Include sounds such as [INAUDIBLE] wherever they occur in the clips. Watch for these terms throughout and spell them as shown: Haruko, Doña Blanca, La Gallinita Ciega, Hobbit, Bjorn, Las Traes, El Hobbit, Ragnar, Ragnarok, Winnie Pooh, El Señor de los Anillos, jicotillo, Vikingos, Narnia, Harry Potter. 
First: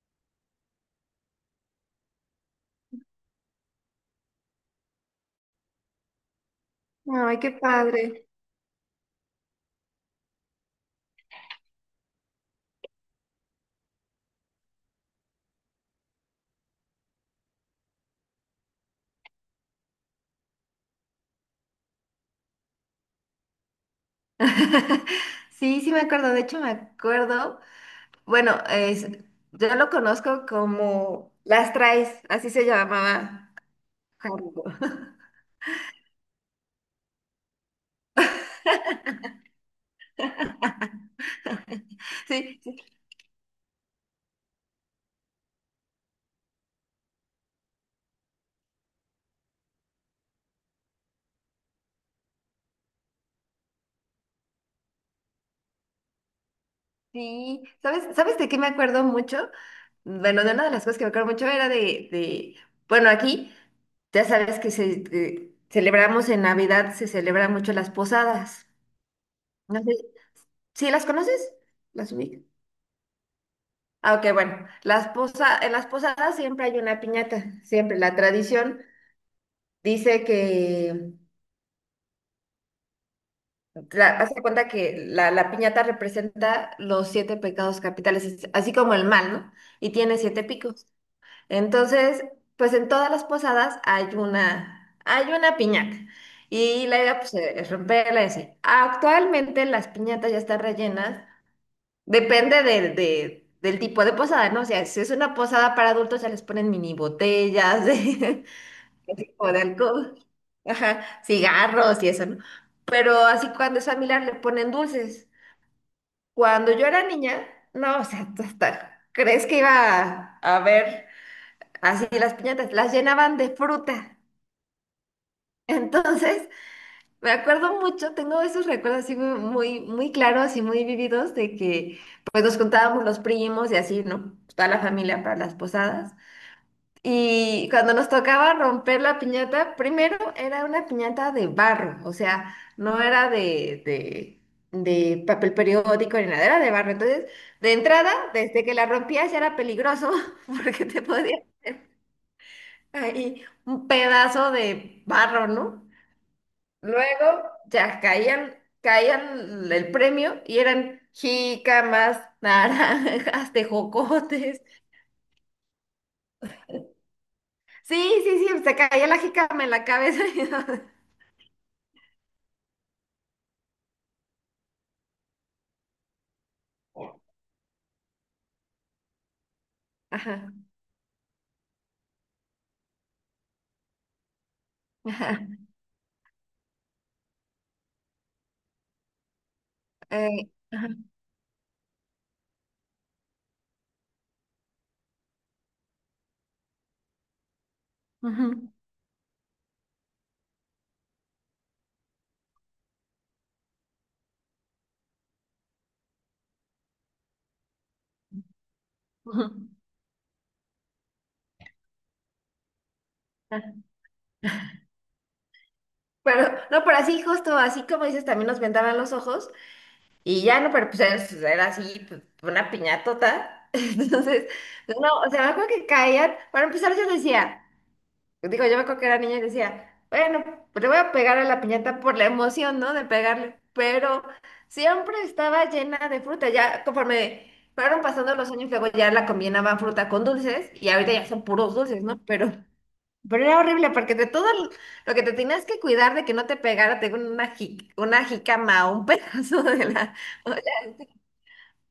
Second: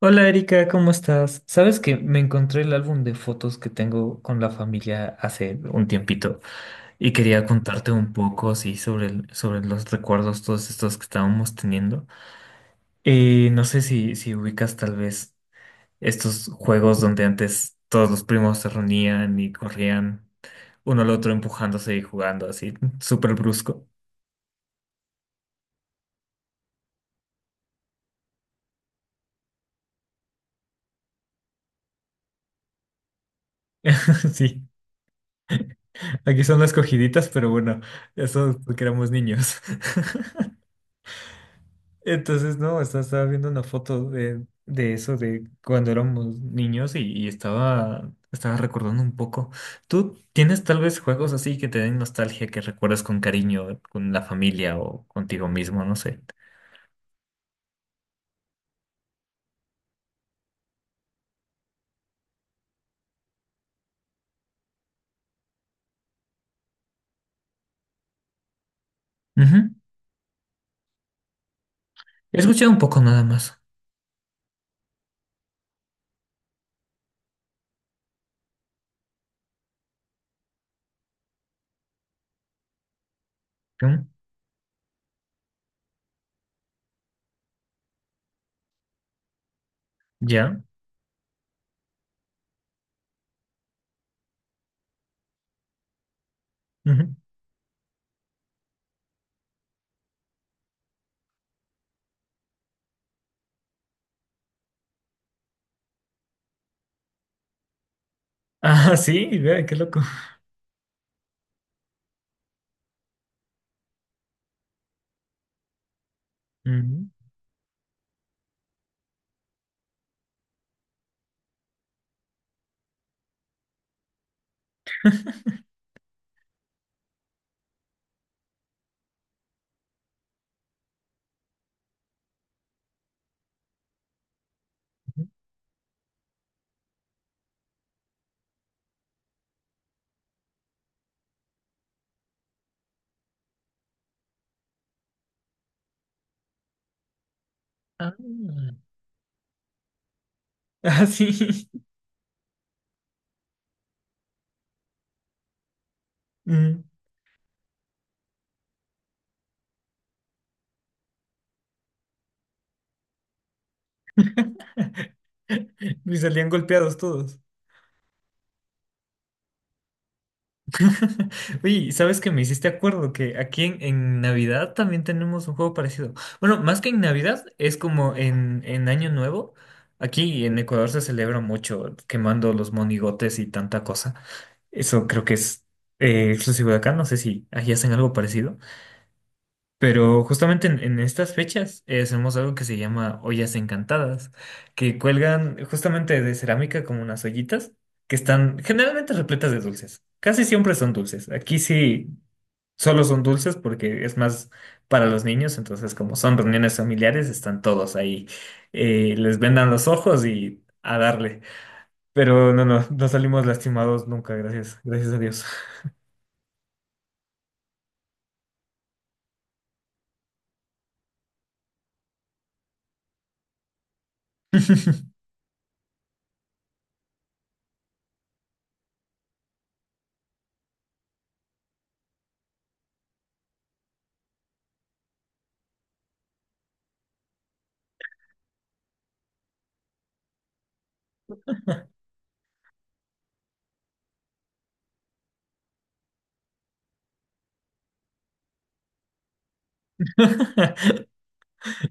Hola Erika, ¿cómo estás? Sabes que me encontré el álbum de fotos que tengo con la familia hace un tiempito y Ay, quería qué contarte un padre. poco así sobre, sobre los recuerdos, todos estos que estábamos teniendo. No sé si ubicas tal vez estos juegos donde antes todos los primos se reunían y corrían uno al otro empujándose y jugando así, súper brusco. [LAUGHS] Sí, sí me acuerdo, de hecho me acuerdo, bueno, es, yo lo conozco como Las Traes, así se llamaba [LAUGHS] Sí, Haruko. [LAUGHS] aquí son las cogiditas, pero bueno, eso es porque éramos niños. [LAUGHS] Entonces, Sí, sí, no, estaba viendo una foto de eso, de cuando éramos niños y estaba recordando un poco. ¿Tú tienes tal vez juegos así que te den nostalgia, que recuerdas con cariño, con la familia o contigo mismo? No sé. sí. ¿Sabes, sabes de qué me acuerdo mucho? Bueno, de una de las cosas que me acuerdo mucho era de bueno, aquí ya sabes que celebramos en Navidad, se celebran mucho las posadas. Ujú. No sé, ¿sí las conoces? ¿Las He ubicas? escuchado un poco nada más. Ah, ok, bueno, en las posadas siempre hay una piñata, siempre. La tradición dice que, ¿Mm? Haz de cuenta que la piñata representa los siete pecados capitales, así como el mal, ¿no? Y tiene siete ¿Ya? picos. Entonces, pues en todas las posadas hay una piñata. Y la Ujú. idea, pues, [LAUGHS] es romperla y así. Actualmente las piñatas ya están rellenas. Depende del tipo de posada, ¿no? O sea, si es una posada para adultos, ya les ponen mini botellas de, Ah, [LAUGHS] de sí, tipo de vea, qué loco. alcohol, ajá, cigarros y eso, ¿no? Pero así cuando es familiar le ponen dulces. Cuando yo era Ujú. niña, no, o sea, hasta crees que iba a ver, así las piñatas, las llenaban de fruta. [LAUGHS] Entonces, me acuerdo mucho, tengo esos recuerdos así muy, muy, muy claros y muy vividos de que pues nos juntábamos los primos y así, ¿no? Toda la familia para las posadas. Y cuando nos tocaba romper la piñata, primero era una piñata de barro, o sea, no era de papel periódico ni nada, era de barro. Entonces, de entrada, Ah, desde que la rompías ya era peligroso [LAUGHS] porque te ah, sí. podía [LAUGHS] ahí un pedazo de barro, ¿no? Mm. Luego ya caían, caían el premio y eran jícamas, [LAUGHS] naranjas, tejocotes. Y salían golpeados todos. Sí, sí, sí, se caía la jícama en la cabeza. [LAUGHS] [LAUGHS] Oye, ¿y ¿sabes que me hiciste acuerdo? Que aquí en Navidad también tenemos un juego parecido. Bueno, más que en Navidad, es como en Año Nuevo. Aquí Ajá, en Ecuador se celebra mucho quemando los monigotes y tanta cosa. Eso creo que ajá, es exclusivo de acá. No sé si allí hacen algo parecido. Pero justamente ajá, en estas fechas hacemos algo que se llama ollas encantadas, que cuelgan justamente de cerámica como unas ollitas que están ujú, generalmente repletas de dulces. Casi siempre son dulces. Aquí sí solo son dulces porque es más para los niños, entonces como son reuniones familiares, están todos ahí. Les ujú, vendan los ojos y a darle. Pero no salimos ajá. lastimados nunca, gracias a Dios. Pero, no, pero así justo, así como dices, también nos vendaban los ojos y ya no, pero pues era así, pues, una piñatota. [LAUGHS] Entonces, no, o sea, me acuerdo que caían, para empezar yo decía... Digo, yo me acuerdo que era niña y decía, bueno, pues le voy a pegar a la piñata por la emoción, ¿no? De pegarle, pero siempre estaba llena de fruta. Ya conforme fueron pasando los años, luego ya la combinaban fruta con dulces y ahorita ya son puros dulces, ¿no? Pero era horrible porque de todo lo que te tenías que cuidar de que no te pegara, tengo una, una jicama o un [LAUGHS] pedazo de la... [LAUGHS]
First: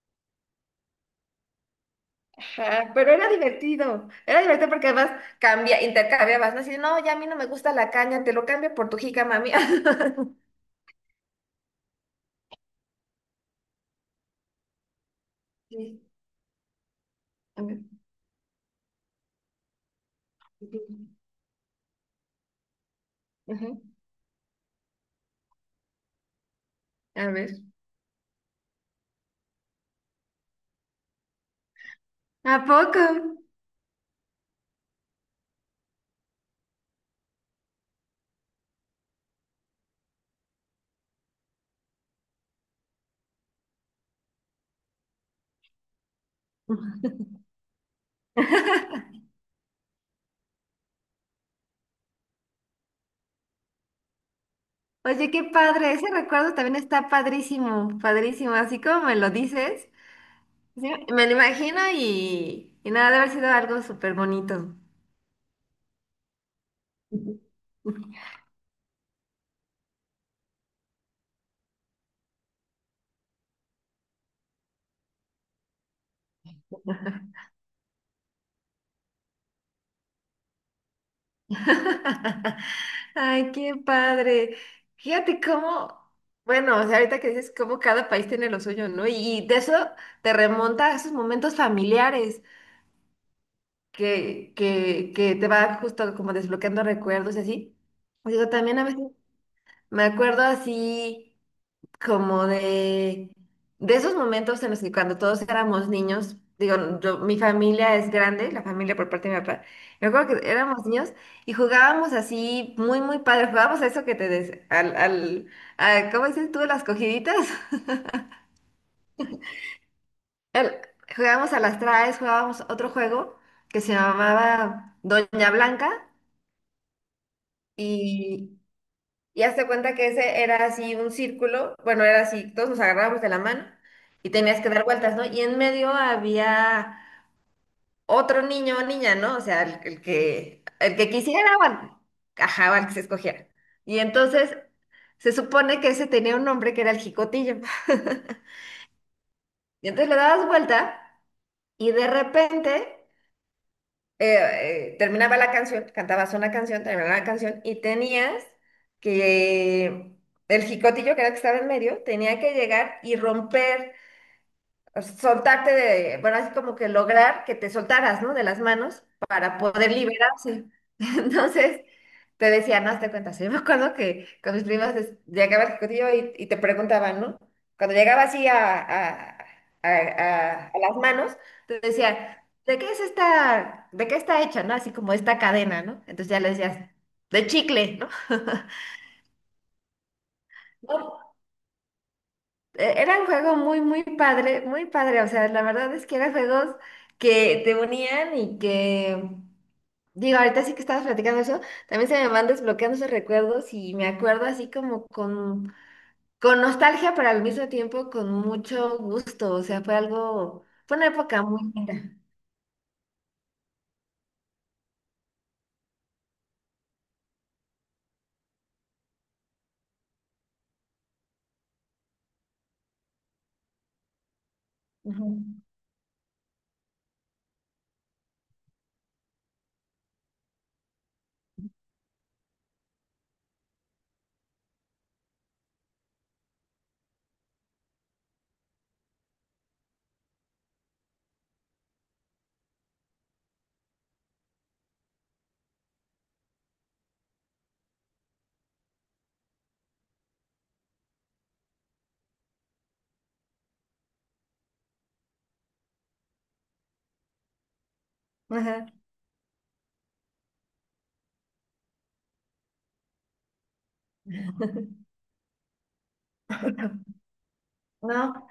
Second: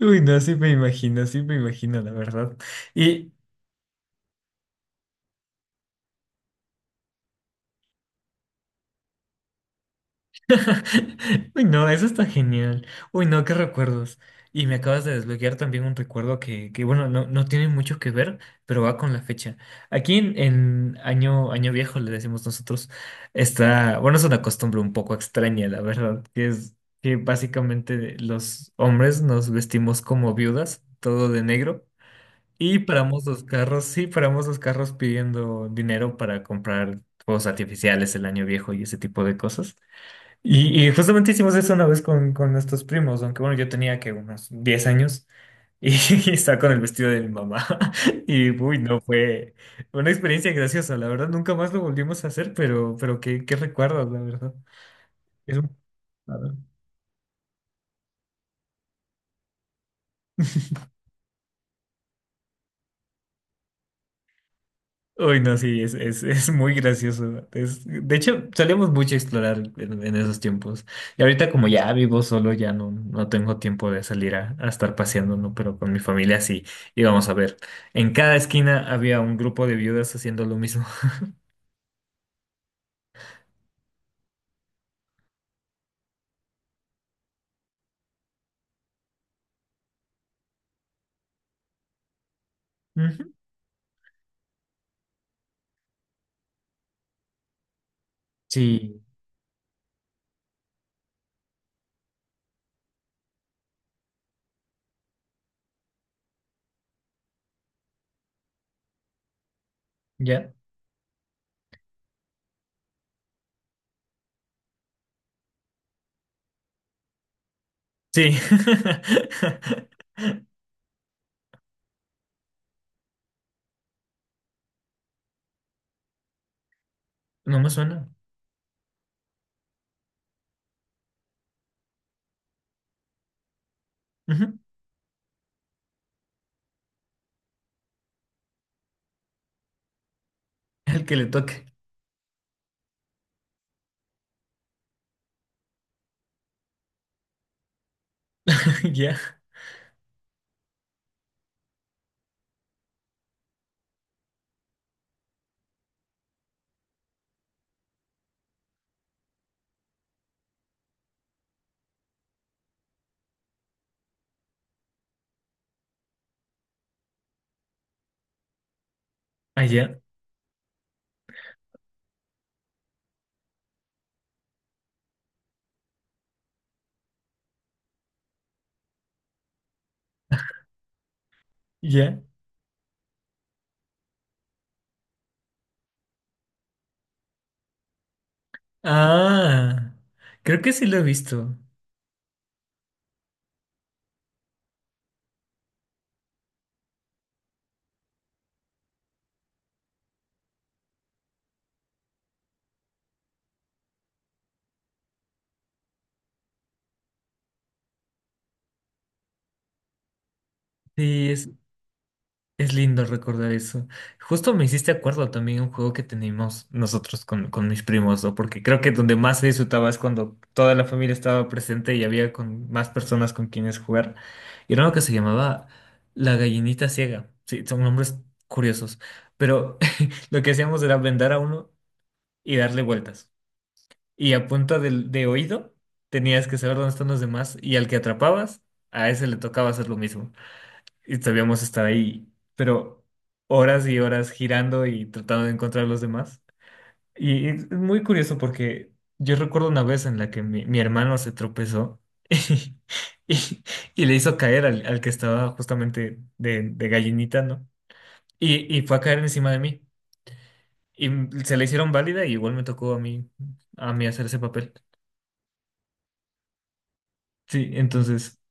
Uy, no, sí me imagino, la verdad. Ajá, pero Y, era divertido porque además cambia, intercambiabas, ¿no? Así, no, ya a mí no me gusta la caña, te lo cambio por tu jícama mía. [LAUGHS] [LAUGHS] uy, no, eso está genial. Uy, no, qué recuerdos. Y me acabas de desbloquear también un Sí, recuerdo que bueno, no, no a tiene ver. mucho que ver, pero va con la fecha. Aquí Ujú. Año viejo, le decimos nosotros, está, bueno, es una costumbre un poco extraña, la verdad, que A ver. básicamente los hombres nos vestimos como viudas, todo de negro. ¿A Y poco? paramos los carros, sí, paramos los carros pidiendo dinero para comprar fuegos artificiales, el año viejo y ese tipo de cosas. Y justamente hicimos eso una vez con nuestros primos, aunque bueno, yo tenía que unos 10 años y, [LAUGHS] y estaba con el vestido de mi mamá. [LAUGHS] Y uy, no, fue una experiencia graciosa, la verdad, nunca más lo volvimos a hacer, pero qué, qué recuerdos, la verdad. Oye, qué Es un- padre. Ese recuerdo también está padrísimo, padrísimo. Así como me lo dices, sí, me lo imagino y nada, debe haber sido algo súper bonito. Uy, no, sí, es muy Ujú. gracioso. De hecho, solíamos mucho explorar en esos tiempos. Y ahorita como ya vivo solo, ya no, no tengo tiempo de salir a estar paseando, ¿no? Pero con mi familia sí íbamos a ver. En cada esquina había un grupo de viudas haciendo lo mismo. [LAUGHS] Ay, qué padre. Fíjate cómo, bueno, o sea, ahorita que dices cómo cada país tiene lo suyo, ¿no? Y de eso te remonta a esos momentos familiares, [LAUGHS] Ujú. que, que te va justo como desbloqueando recuerdos y así. Digo, también a Sí, veces me acuerdo así como de esos momentos en los que cuando todos éramos niños, digo, yo, mi familia es grande, la familia por parte de mi papá, me acuerdo que ya. éramos niños y jugábamos así muy, muy padre, jugábamos a eso que te des, ¿cómo dices tú? Las cogiditas. [LAUGHS] Sí. [LAUGHS] El- Jugábamos a las traes, jugábamos otro juego que se llamaba Doña Blanca. No me suena. Y, y hazte cuenta que ese era así un círculo, bueno, era así, todos nos agarrábamos de la mano y Ujú. tenías que dar vueltas, ¿no? Y en medio había otro niño o niña, ¿no? O sea, el El que que le quisiera o toque. al, ajá, o al que se escogiera. Y entonces se supone que ese tenía un nombre que era el jicotillo. [LAUGHS] [LAUGHS] Ya. Y entonces le dabas vuelta y de repente terminaba la canción, cantabas una canción, terminaba la canción y tenías que, el jicotillo que era el que estaba en medio, tenía que llegar y romper, soltarte de, bueno, así como que lograr que te soltaras, ¿no? De las manos para poder Allá. liberarse. [LAUGHS] Entonces, te decía, no, te cuentas. Yo me acuerdo que con mis primas llegaba al ejecutiva y te preguntaban, ¿no? Cuando llegaba así a las manos, te Ya. decía, ¿de qué es esta, de qué está hecha, ¿no? Así como esta cadena, ¿no? Entonces ya le decías, de chicle, ¿no? [LAUGHS] Ah, creo que sí lo he visto. Era un juego muy, muy padre, muy padre. O sea, la verdad es que eran juegos que te unían y que, digo, ahorita sí que estabas platicando eso, también se me van desbloqueando esos recuerdos y me acuerdo así como con nostalgia, pero al mismo tiempo con mucho gusto. O sea, fue algo, fue una Sí, época es, muy linda. Es lindo recordar eso. Justo me hiciste acuerdo también a un juego que teníamos nosotros con mis primos, ¿no? Porque creo que donde más se disfrutaba es cuando toda la familia estaba presente y había con más personas con quienes jugar. Y era uno que se Ujú. llamaba La Gallinita Ciega. Sí, son nombres curiosos. Pero [LAUGHS] lo que hacíamos era vendar a uno y darle vueltas. Y a punta oído tenías que saber dónde están los demás y al que atrapabas, a ese le tocaba hacer lo mismo y sabíamos estar ahí, pero horas y horas girando y tratando de encontrar a los demás. Y es muy curioso porque yo recuerdo una vez en la que mi hermano se tropezó [LAUGHS] y, y- y le hizo caer al que estaba justamente de gallinita, ¿no? Y Ajá. fue a caer encima de mí. Y se le hicieron válida y igual me tocó a mí hacer ese papel. Sí, entonces No,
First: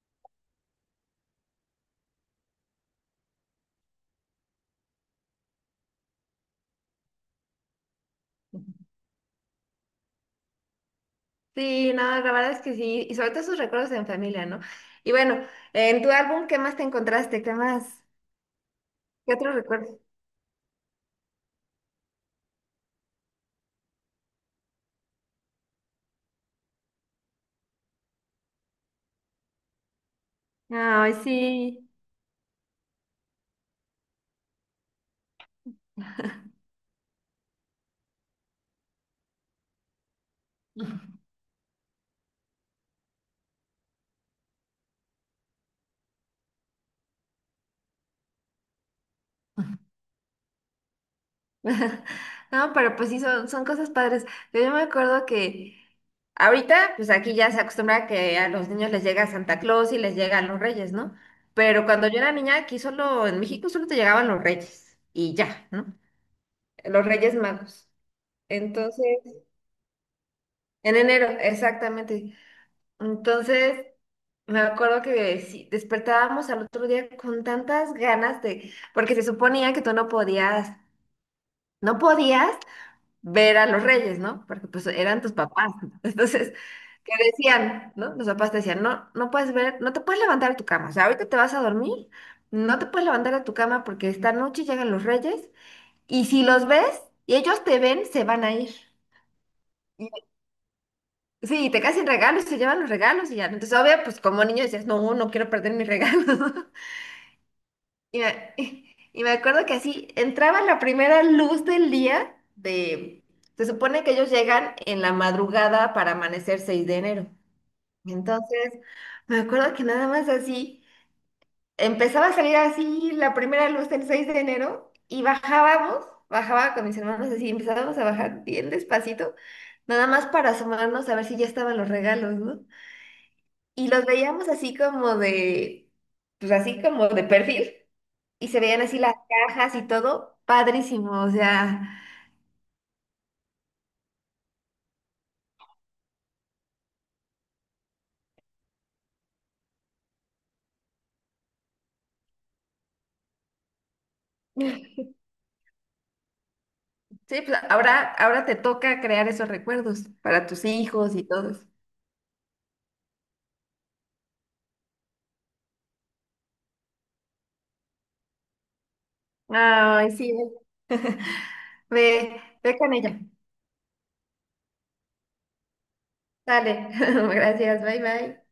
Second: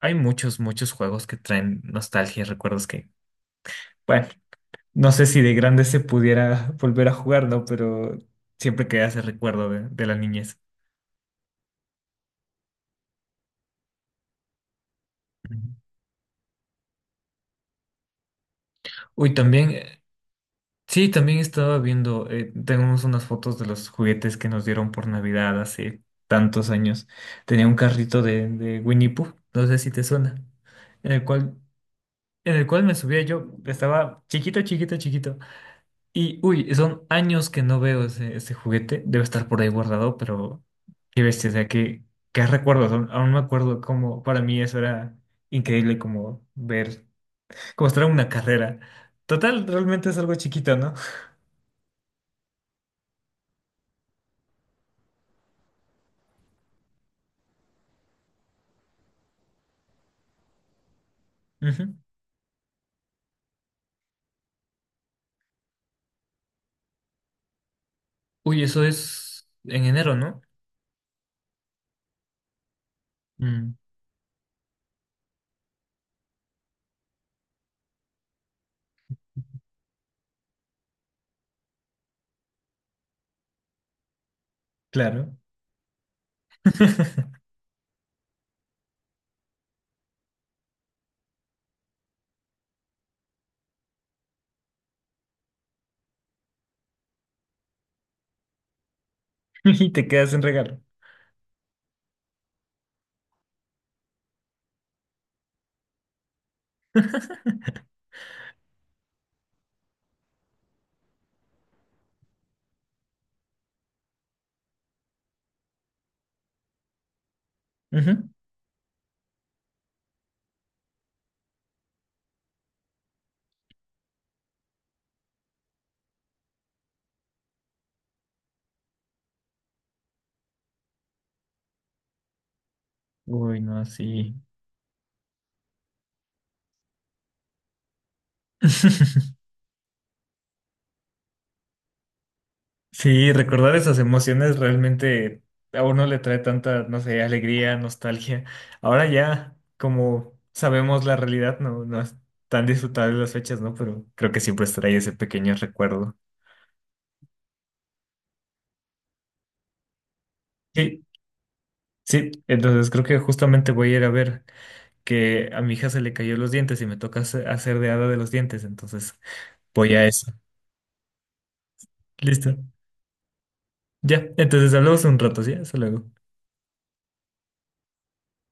hay muchos, muchos juegos que traen nostalgia y recuerdos que, bueno. No sé si de grande se pudiera volver a jugar, ¿no? Pero siempre queda ese recuerdo de la niñez. sí, no, la verdad es que sí. Y sobre todo esos recuerdos en familia, ¿no? Y bueno, Ujú. en tu álbum, ¿qué más te encontraste? ¿Qué más? Uy, ¿Qué otro también, recuerdo? Sí, también estaba viendo, tenemos unas fotos de los juguetes que nos dieron por Navidad hace tantos años. Tenía un carrito de Winnie Pooh, no sé si te suena, en Ay, el cual, sí. en el cual me subía yo, estaba chiquito, chiquito, chiquito. Y, uy, son años que no veo ese juguete, debe estar por ahí guardado, pero... [LAUGHS] Qué bestia, o sea, qué, qué recuerdos. Aún me acuerdo cómo para mí eso era increíble, como ver, [LAUGHS] como estar en una carrera. Total, realmente es algo chiquito, ¿no? No, pero pues sí, son, son cosas padres. Yo me acuerdo que ahorita, pues aquí ya se acostumbra que a los niños les llega Santa Claus y les llegan los reyes, ¿no? Pero Ujú. cuando yo era niña, aquí solo, en México solo te llegaban los reyes y ya, ¿no? Los reyes magos. Uy, eso Entonces, es en enero, ¿no? en enero, exactamente. Mm, Entonces, me acuerdo que sí, despertábamos al otro día con tantas ganas de, porque se suponía que tú no podías. No podías ver a los reyes, ¿no? Porque pues eran tus claro. papás. [LAUGHS] Entonces, ¿qué [LAUGHS] decían, ¿no? Los papás te decían, no, no puedes ver, no te puedes levantar de tu cama. O sea, ahorita te vas a dormir, no te puedes levantar de tu cama porque esta noche llegan los reyes y si los ves y ellos te ven, se van a ir. Y te Y- quedas en regalo. Sí, y te caen sin regalos, se llevan los regalos y ya. Entonces, obvio, pues como niño decías, no, no quiero perder mis regalos. [LAUGHS] Y me, [LAUGHS] y me acuerdo que así entraba la primera luz del día de... Se supone que ellos llegan en la madrugada para amanecer 6 de enero. Ujú. Entonces, me acuerdo que nada más así, empezaba a salir así la primera luz del 6 de enero y bajábamos, bajaba con mis hermanos así, empezábamos a bajar bien despacito, nada más para asomarnos a ver si ya estaban los regalos, ¿no? Uy, no, Y los sí. veíamos así como de, pues así como de perfil, y se veían así las [LAUGHS] cajas y todo, padrísimo, o sea, Sí, recordar esas emociones realmente a uno le trae tanta, no sé, alegría, nostalgia. Ahora ya, como sabemos la realidad, no, no es tan disfrutable las fechas, ¿no? Pero creo que siempre trae ese sí, pequeño recuerdo. pues ahora, ahora te toca crear esos recuerdos para tus Sí, hijos y todos. sí, entonces creo que justamente voy a ir a ver que a mi hija se le cayó los dientes y me toca hacer de hada de los dientes, entonces voy a Ay, eso. sí, ve, Listo. ve con ella. Ya, entonces hablamos un rato, ¿sí? Hasta luego. Dale, [LAUGHS] gracias, bye bye.